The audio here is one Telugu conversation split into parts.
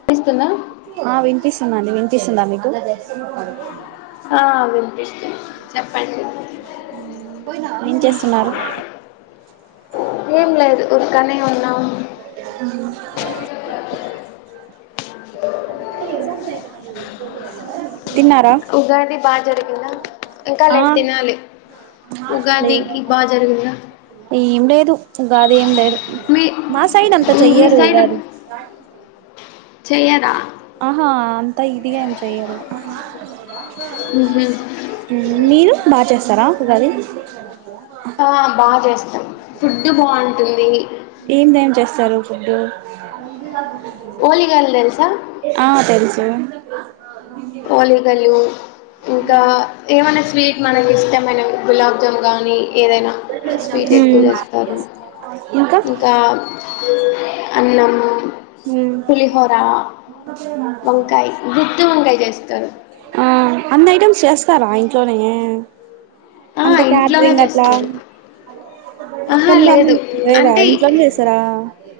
వినిపిస్తుందా ఆ వినిపిస్తుందండి తీసుంద మీకు ఆ వినిపిస్తున్ చెప్పండి ఏం చేస్తున్నారు ఏం లేదు ఒకనే ఉన్నా అ జా తిన్నారా ఉగాది బాగా జరిగిందా ఇంకా ఆ లేదు తినాలి లే ఉగాదికి బాగా జరిగిందా ఏం లేదుగాదేం లేదు మీ మా సైడ్ అంత చెయ్యరు కాదు ఉగాది అ చెయదా ఆహా అంతా ఇదిగా ఏం చెయ్యరు ఉహు మీరు బా చేస్త స్తార ఉగాది ఆ ఉంది ఏమేం చేస్తారు ఫుడు ఓలీగాల్ తెల్సా స ఒలీగలు ఇంకా ఏమనా స్వీట్ మనకి ఇష్టమైన గులాబ కొన్ కానీ ఏదైనా స్వీట్ ఎక్కువ మ్మ్ చేస్తారు ఇంకా అన్నం మ్మ్ పులిహోరా వంకాయ్ గుత్తు వంకాయ్ ఆ అన్నీ ఐటమ్స్ చెస్త స్తారా ఇంట్లోనే ఆ అంటే ఇంట్లోనే క్యాటరింగ్ అట్లా చేస్తారు ఆహా కం లేదు [unintelligible] లేదా అంటే ఇంట్లోనే చేస్తారా ఇ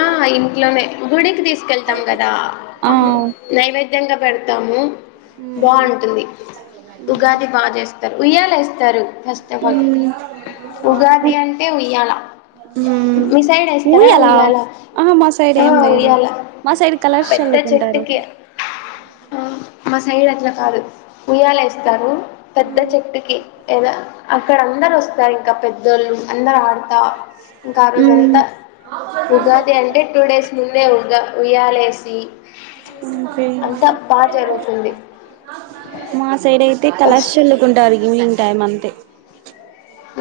ఆ ఇంట్లోనే గుడికి తీసుకెళ్తాం కదా ఆ అమ్మ నైవేద్యంగా పెడత తాము మ్మ్ బాగుంటుంది ఉగాది బా చేస్తారు ఉయ్యాలేస్తారు ఫెస్టివల్ ఉగాది అంటే ఉయ్యాల మిసైడ్ యేస్తారా ఉయ్యాల ఆ మా సైడ్ ఆ ఏం లేదు ఉయ్యాల మా సైడ్ కలర్స్ పెద్ద చల్లుకుంటారు చెట్టుకి ఎయ్ అట్ల కాదు ఉయ్యాలేస్త స్తారు పెద్ద మ్మ్ చెట్టుకీ అక్కడ అందరు వస్తారు ఇంకా పెద్దోళ్ళు అందరు ఆడు ఇంకా ఆ రోజంతా అంటే టూ డేస్ ముందే ఉగా ఉయ్యాలేసి ఇంకేంది అంతా బాగా జరుగుతుంది మా సైడ్ అయితే కలర్స్ ఫస్ట్ చల్లుకుంటారు ఈవెనింగ్ టైమ్ అంతే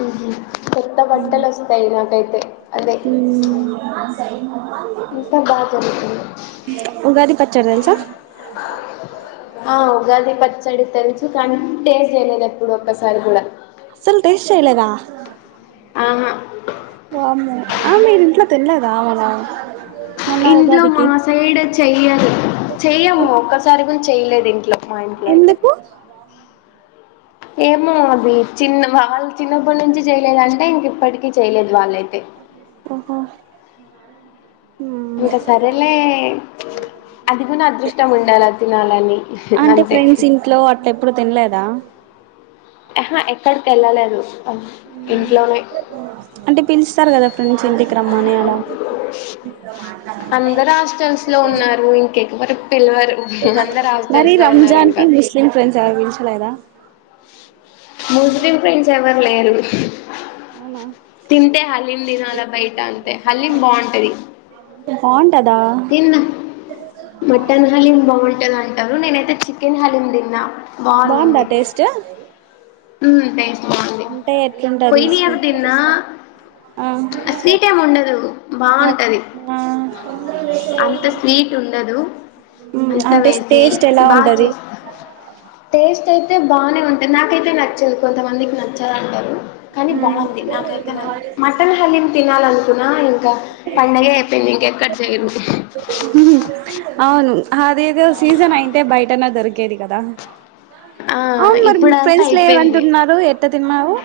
ఉ హూ కొత్త బట్టలొస్తయ్ నాకైతే అదే టైమూ ఇంకా బాగా జరుగుతుంది ఉగాది పచ్చడి తెలుసా ఆ ఉగాది పచ్చ చ్చడి తెలుసు కానీ టేస్ట్ చేయలేదు ఎప్పుడు ఒక్కసారి కూడా అసలు టేస్ట్ చేయలేదా ఆహా వామ్మో హా మీరు ఇంట్లో తినలేదా మొన్న ఇంట్లో ఉగాదికి మా సైడ్ వచ్చి చెయ్యరు చెయ్యము ఒక్కసారి కూడా చెయలేదు ఇంట్లో మా ఇంట్లో అయితే ఎందుకు ఏమో అది చిన్న వాళ్ళు చిన్నప్పటి నుంచి చేయలేదు అంటే ఇంక ఇప్పటికీ చేయలేదు వాళ్ళ ఓహో మ్మ్ ఇంకా సరేలే అది కూడా అదృష్టం ఉండాలి తినాలని అంటే అంతే ఫ్రెండ్స్ ఇంట్లో అట్లా ఎప్పుడు తినలేదా ఆహా ఏక్ ఎక్కడికి ఏళ్ళలేదు అంటే పిలుస్తారు కదా ఫ్రెండ్స్ ఎంటి క్రమానేయ అందరు హాస్టల్స్ లో ఉన్నారు ఇంకెకవరకు పిలవరు అందరు హాస్టల్స్ లో ఉన్నారు ఇంకా హలాయదా ముస్లిం ఫ్రెండ్స్ ఎవరైనా లేరు అవునా తింటే హలీం తినాలా బయట అంతే హలీం బాగుంటది బాగుంటదా తిందాం మటన్ హలీం బాగుంటది అంటారు నేనైతే చికెన్ హలీం తిన్నా బాగుందా బాగుంది టేస్ట్ ఉ టెస్ట్ అంటే ఎట్లుంటుది స్వీట్ ఆ స్వీట్ ఏమి ఉండదు బాగుంటది అంత స్వీట్ ఉండదు మ్మ్. అంత అంటే వేసి టేస్ట్ ఎలా బాగా ఉంటది చేస్తా టేస్ట్ టేస్ట్ అయితే బాగానే ఉంటాంది నాకైతే నచ్చేది కొంతమందికి నచ్చదంటారు కానీ మ్మ్. బాగుంది నాకైతన మటన్ హలీం తినాలనుకున్నా ఇంకా పండగ అయిపోయింది ఇంక ఎక్కడ చేయరు హ్మ్ అవును అదేదో సీజన్ అయింటే బయటనా దొరికేది కేది కదా ఆ అవును మరి ఇప్పుడంతా ఫ్రెండ్స్ లేరు అయిపోయింది అంటూన్నారు ఎట్ల తిన్నావు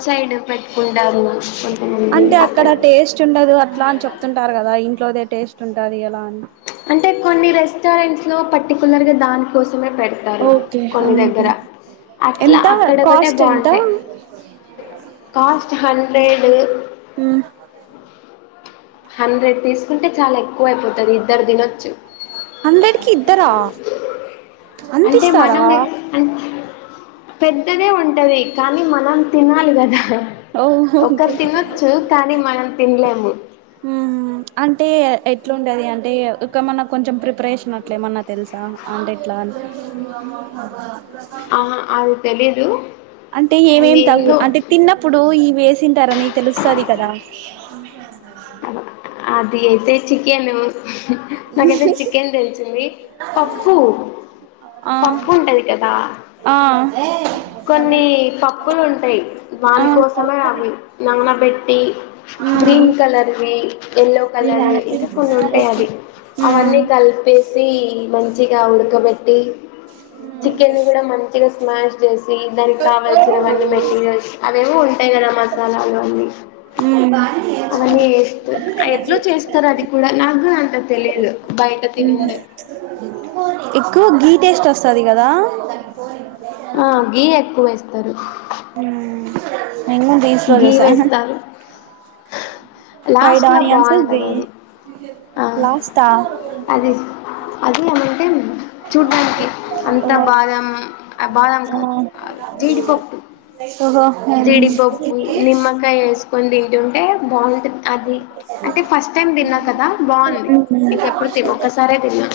డ్ సైడ్ పెట్టుకుంటారు అంటే అక్కడ టేస్ట్ ఉండదు అట్లా అని చెప్తుంటారు కదా ఇ ఇట్లోదే టేస్ట్ ఉంటది ఎలా అని అంటే కొన్ని రెస్టారెంట్స్ లో పర్టికులర్ గా దానికోసం పెడతారు ఓకే కొన్ని హ్మ్ దగ్గర అట్లా ఎంత అక్కడ ఒకటే కాస్ట్ ఎంత బాగుంటాయి కాస్ట్ హండ్రెడ్ హ్మ్ హండ్రెడ్ తీసుకుంటే చాలా ఎక్కువ అయిపోతది ఇద్దరు తినొచ్చు హండ్రెడ్ కి ఇద్దరా అంత అంటే ఇస్తారా మనం పెద్దదే ఉంటది కానీ మనం తినాలి కదా ఓహ్ ఓకే ఒకరు తినొచ్చు కానీ మనం తినలేము ఊహు అంటే ఎట్లుండేది అంటే ఇకమన్నా కొంచెం ప్రిపరేషన్ అట్లే ఏమన్నా తెలుసా అంటే ఎట్లా అ ఆ అ తెలిదు అంటే ఏమేం తగు అంటే తిన్నప్పుడు ఈ వేసింటారని తెలుస్తది కదా అది అయితే చికెన్ నాకైతే చికెన్ తెలిసింది పప్పు ఆ పప్పు ఉంటది కదా ఆ కొన్ని పప్పులు ఉంటాయి ఆ దానికోసమే అవి నానబెట్టి గ్రీన్ కలర్ ఎల్లో హ్మ్ కలర్ ఇంకా కొన్ని ఉంటాయి అవి హ్మ్ అవన్నీ కలిపేసి మంచిగా ఉడకబెట్ట చికెన్ కూడా మంచిగా స్మాష్ చేసి దానికి కావల్సినవన్నీ మెటీరియల్స్ అవేవి ఉంటా గరం మసాలాలు అన్నీ అవన్నీ ఎట్లా చేస్తారు అది కూడా నాకు అంత తెలిదు బయట తినిందే ఎక్కువ గీ టేస్ట్ వస్తాది కదా ఆ గీ ఎక్కువ వేస్త తరు న రీన్స్ట గీ చేసా వేస్తారు లాస్ట్ లో బాగుంటది గీ అది ఆ లాస్టా అది అది ఏమంటే చూడ్డానికి అంత ఓ బాదం బాదం ఆ కాదు జీడిపప్పు ఓహో జిడిపప్పు నిమ్మకాయ వేసుకొని తింటుంటే బాగుంటుది అది అంటే ఫస్ట్ టైమ్ తిన్నా కదా బాగుంది ఇంకెప్పుడు తి ఒకసారే తిన్నా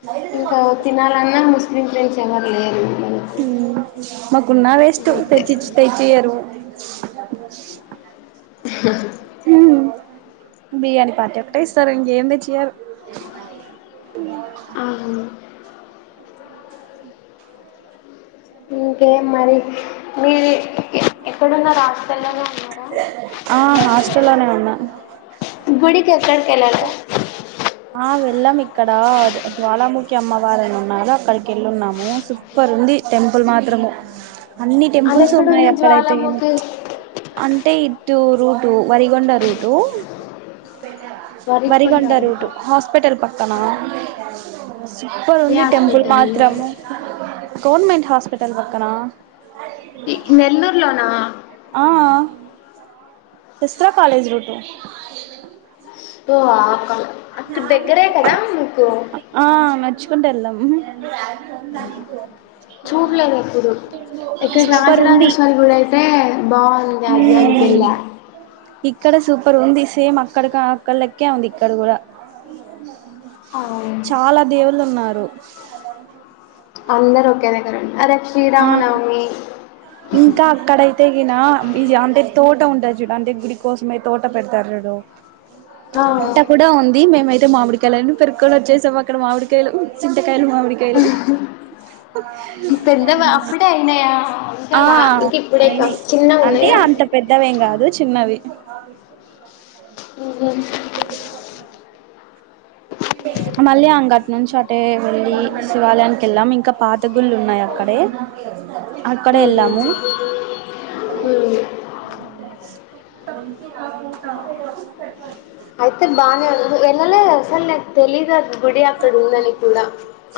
అ ఇంకా తినాలన్నా ముస్లిం ఫ్రెండ్స్ ఎవరు లేరు మనకు మాకున్నా వేస్ట్ అంతే తెచ్చి తెచ్చియ్యరు [inaudible] హహ బిర్యానీ పార్టీ ఒకటే ఇస్తారు ఇంకేంది తెచ్చేయరు ఆహ ఇంకే మరి మీరి ఆ హాస్టల్నేే ఉన్న కెల్లాల ఆ వెళ్ళాము ఇక్కడ జ్వాలాముఖి అమ్మవారని ఉన్నారు అక్కడికి వెళ్ళున్నాము సూపర్ ఉంది టెంపుల్ మాత్రము అన్ని టెంపుల్స్ ఉన్నాయి అదెక్కడుంది అప్పుడైతే జ్వాలాముఖి అంటే to route Valigonda route Varikonda వరిగండ అనుకుంటా రూటు హాస్పిటల్ పక్కన సూపర్ ఏ ఉంది టెంపుల్ హాస్పిటల్ మాత్రము గవర్నమెంట్ హాస్పిటల్ పక్కన ఈ నెల్లూర్ లోనా ఆ విస్తరా కాలేజ్ రూటు ఓ ఆ అక్కడ దగ్గరే కదా మీకు ఆ నడుచుకుంటూ వెళ్ళాం చూడలేదు ఎప్పుడు ఇక్కడ రాజరాజేశ్వరి గుడి అయితే బాగుంది అది దానికి హ్మ్ వెళ్ళా ఇక్కడ సూపర్ ఉంది సేమ్ అక్కడికాక్క లెక్కే ఉంది ఇక్కడ కూడా అవును చాలా దేవుళ్ళు ఉన్నారు ఒ అంద రొక్కేనే కదండి ఆ ఆ లక్ష్మీరామనవమి ఇంకా అక్కడైతే ఈనా ఈ అంటే తోటి మొత్తం ఉంటాది చూడు ఆంటే గుడి కోసమే తోట పెడతారు చూడు ఆ అట్టా కూడా ఉంది మేమై టే మామిడికాయలని పెరుక్కోని వచ్చేసాం అక్కడ మామిడికాయలు తింటే చాలు మామిడికాయలు పెద్దవా అప్పుడే అయినాయా ఇంకా ఆ రా ఇంక ఇప్పుడే కా అయినయి చిన్నగా అంటే ఉన్నాయా అంత పెద్దవేం కాదు చిన్నవి [inaudible] ఊహూ [inaudible] మళ్ళీ అంగటి నుంచి అటే వెళ్ళి శివాలయానికి ఎళ్ళాం ఇంకా పాత గుళ్ళు ఉన్నాయి అక్కడే అక్కడే వెళ్ళాము హ్మ్ [unintelligible] అయితే బానే ఉంది వెళ్ళలేదు అసలు నాకు తెలీదు అది గుడి అక్కడ ఉందని కూడా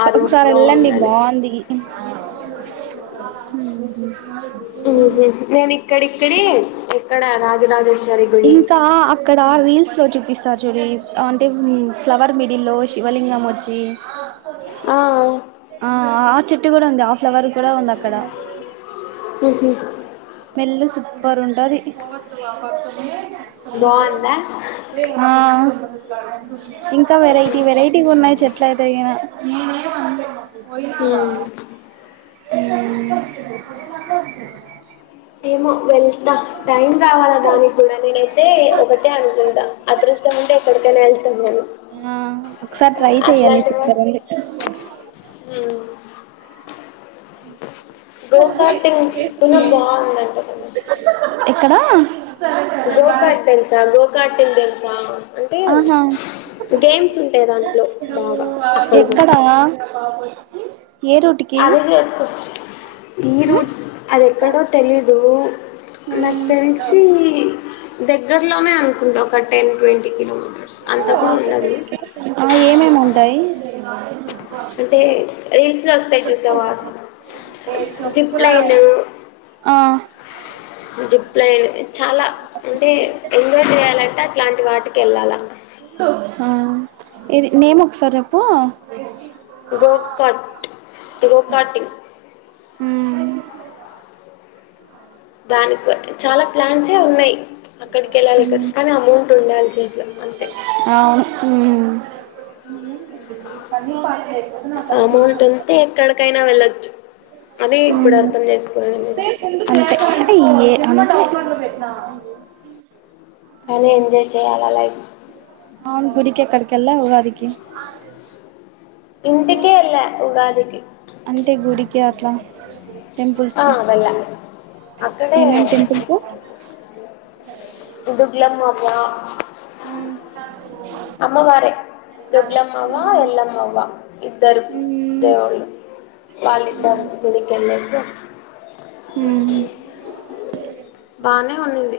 ఆ రూట్ ఒకసారి లో వెళ్ళండి ఉందని ఊహూ నేను ఇక్కడిక్కడే ఎక్కడ రాజరాజేశ్వ ఇంకా అక్కడ రీల్స్ లో చూపిస్ తచూరి అంటే ఫ్లవర్ మిడిల్లో శివలింగం వచ్చి ఆయ్ ఆ ఆ చెట్టు కూడ ఉంది ఆఫ్ ఫ్లవర్ కూడ ఉంది అక్కడ ఉహు స్మెల్ సూప్పర్ ఉండది బాగుందా మ ఇంకా వెరైటి వెరైటిగా ఉన్నాయి చెట్లయితే గిన నేనేమ్ అన్లేదు పోయినా ఉ వ ఏమో వెల్ ధా టైం రావాలా దానికి కూడా నేనైతే ఒకటే అనుకుందా అదృష్టం ఉంటే ఎప్పడికైనా వెళ్తాం మేము ఆ ఒకసారి ట్రై చెయ్యండి అట్లాంటి వా సూపర్ ఉంది ఉమ్ గోకాార్టింగ్ దిన్న బావుందంట అక్కడా గోకాట్ తెలుస గోకట్ంది వ ఆహా ఉంటాయి దాంట్లో బాగా అక్కడ ఎక్కడా అదె జెప్పు ఈ రూట్ అది ఎక్కడో తెలీదు మ్మ్ నాక్ తెల్సి దగ్గర్లోనే అనుకుంటా ఒక టెన్ ట్వంటీ కిలోమీటర్ ఆ ఏమేమి ఉంటాయి అంటే రీల్స్ లో వస్తాయి చూసావా జిప్ లైన్ ఆ జిప్ లైన్ చాలా అంటే ఎంజాయ్ చేయాలంటే అట్లాంటి వాటికి వెళ్ళాలా ఆ ఇది నేమ్ ఒకసారి చెప్పు గోకాట్ గోకాటింగ్ మ్మ్ దానికి చాలా ప్లాన్సే ఉన్నాయ్ అక్కడికి ఎల్లాలి మ్మ్ కదా కానీ అమౌంట్ ఉండాలి చేత్లో అంతే పని పాట్ లేకుండా ఆ అమౌంట్ ఉంటే ఎక్కడికైనా వెళ్ళొచ్చు అని ఇప్పుడు అవును అర్థం చేసుకున్నాను నేను అంటే ఏ లేకపోతె ఎట్లో గట్ల పెడతాము కానీ ఎంజాయ్ చేయ్యాలా లైఫ్ అవును గుడికి ఎక్కడికి వెళ్లావ్ ఉగాదికి ఇంటికే వెళ్ళా ఉగాదికి అంటే గుడికి అట్లా టెంపుల్స్ ఆ కి వెళ్లా అక్కడే ఏమేం టెంపుల్స్ ఇద్దరు పిల్లలు మాకు వా మ్మ్ అమ్మ వారే దొడ్లమ్మవా ఎల్లమ్మవా ఇద్దరు మ్మ్ దేవుళ్ళు వాళ్ళిద్దరూ గుడికెళ్లేసి హ్మ్ బానే ఉండింది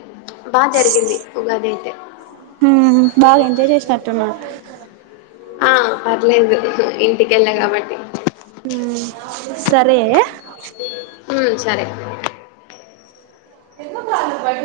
బా జరిగింది ఉగాది అయితే మ్మ్ బాగా ఎంజాయ్ చేసినట్టున్నావ్ ఆ పర్లేదు ఇంటి కెళ్లా కాబట్టి సరే హ్మ్ సరే ఎందుకు రాదు బడి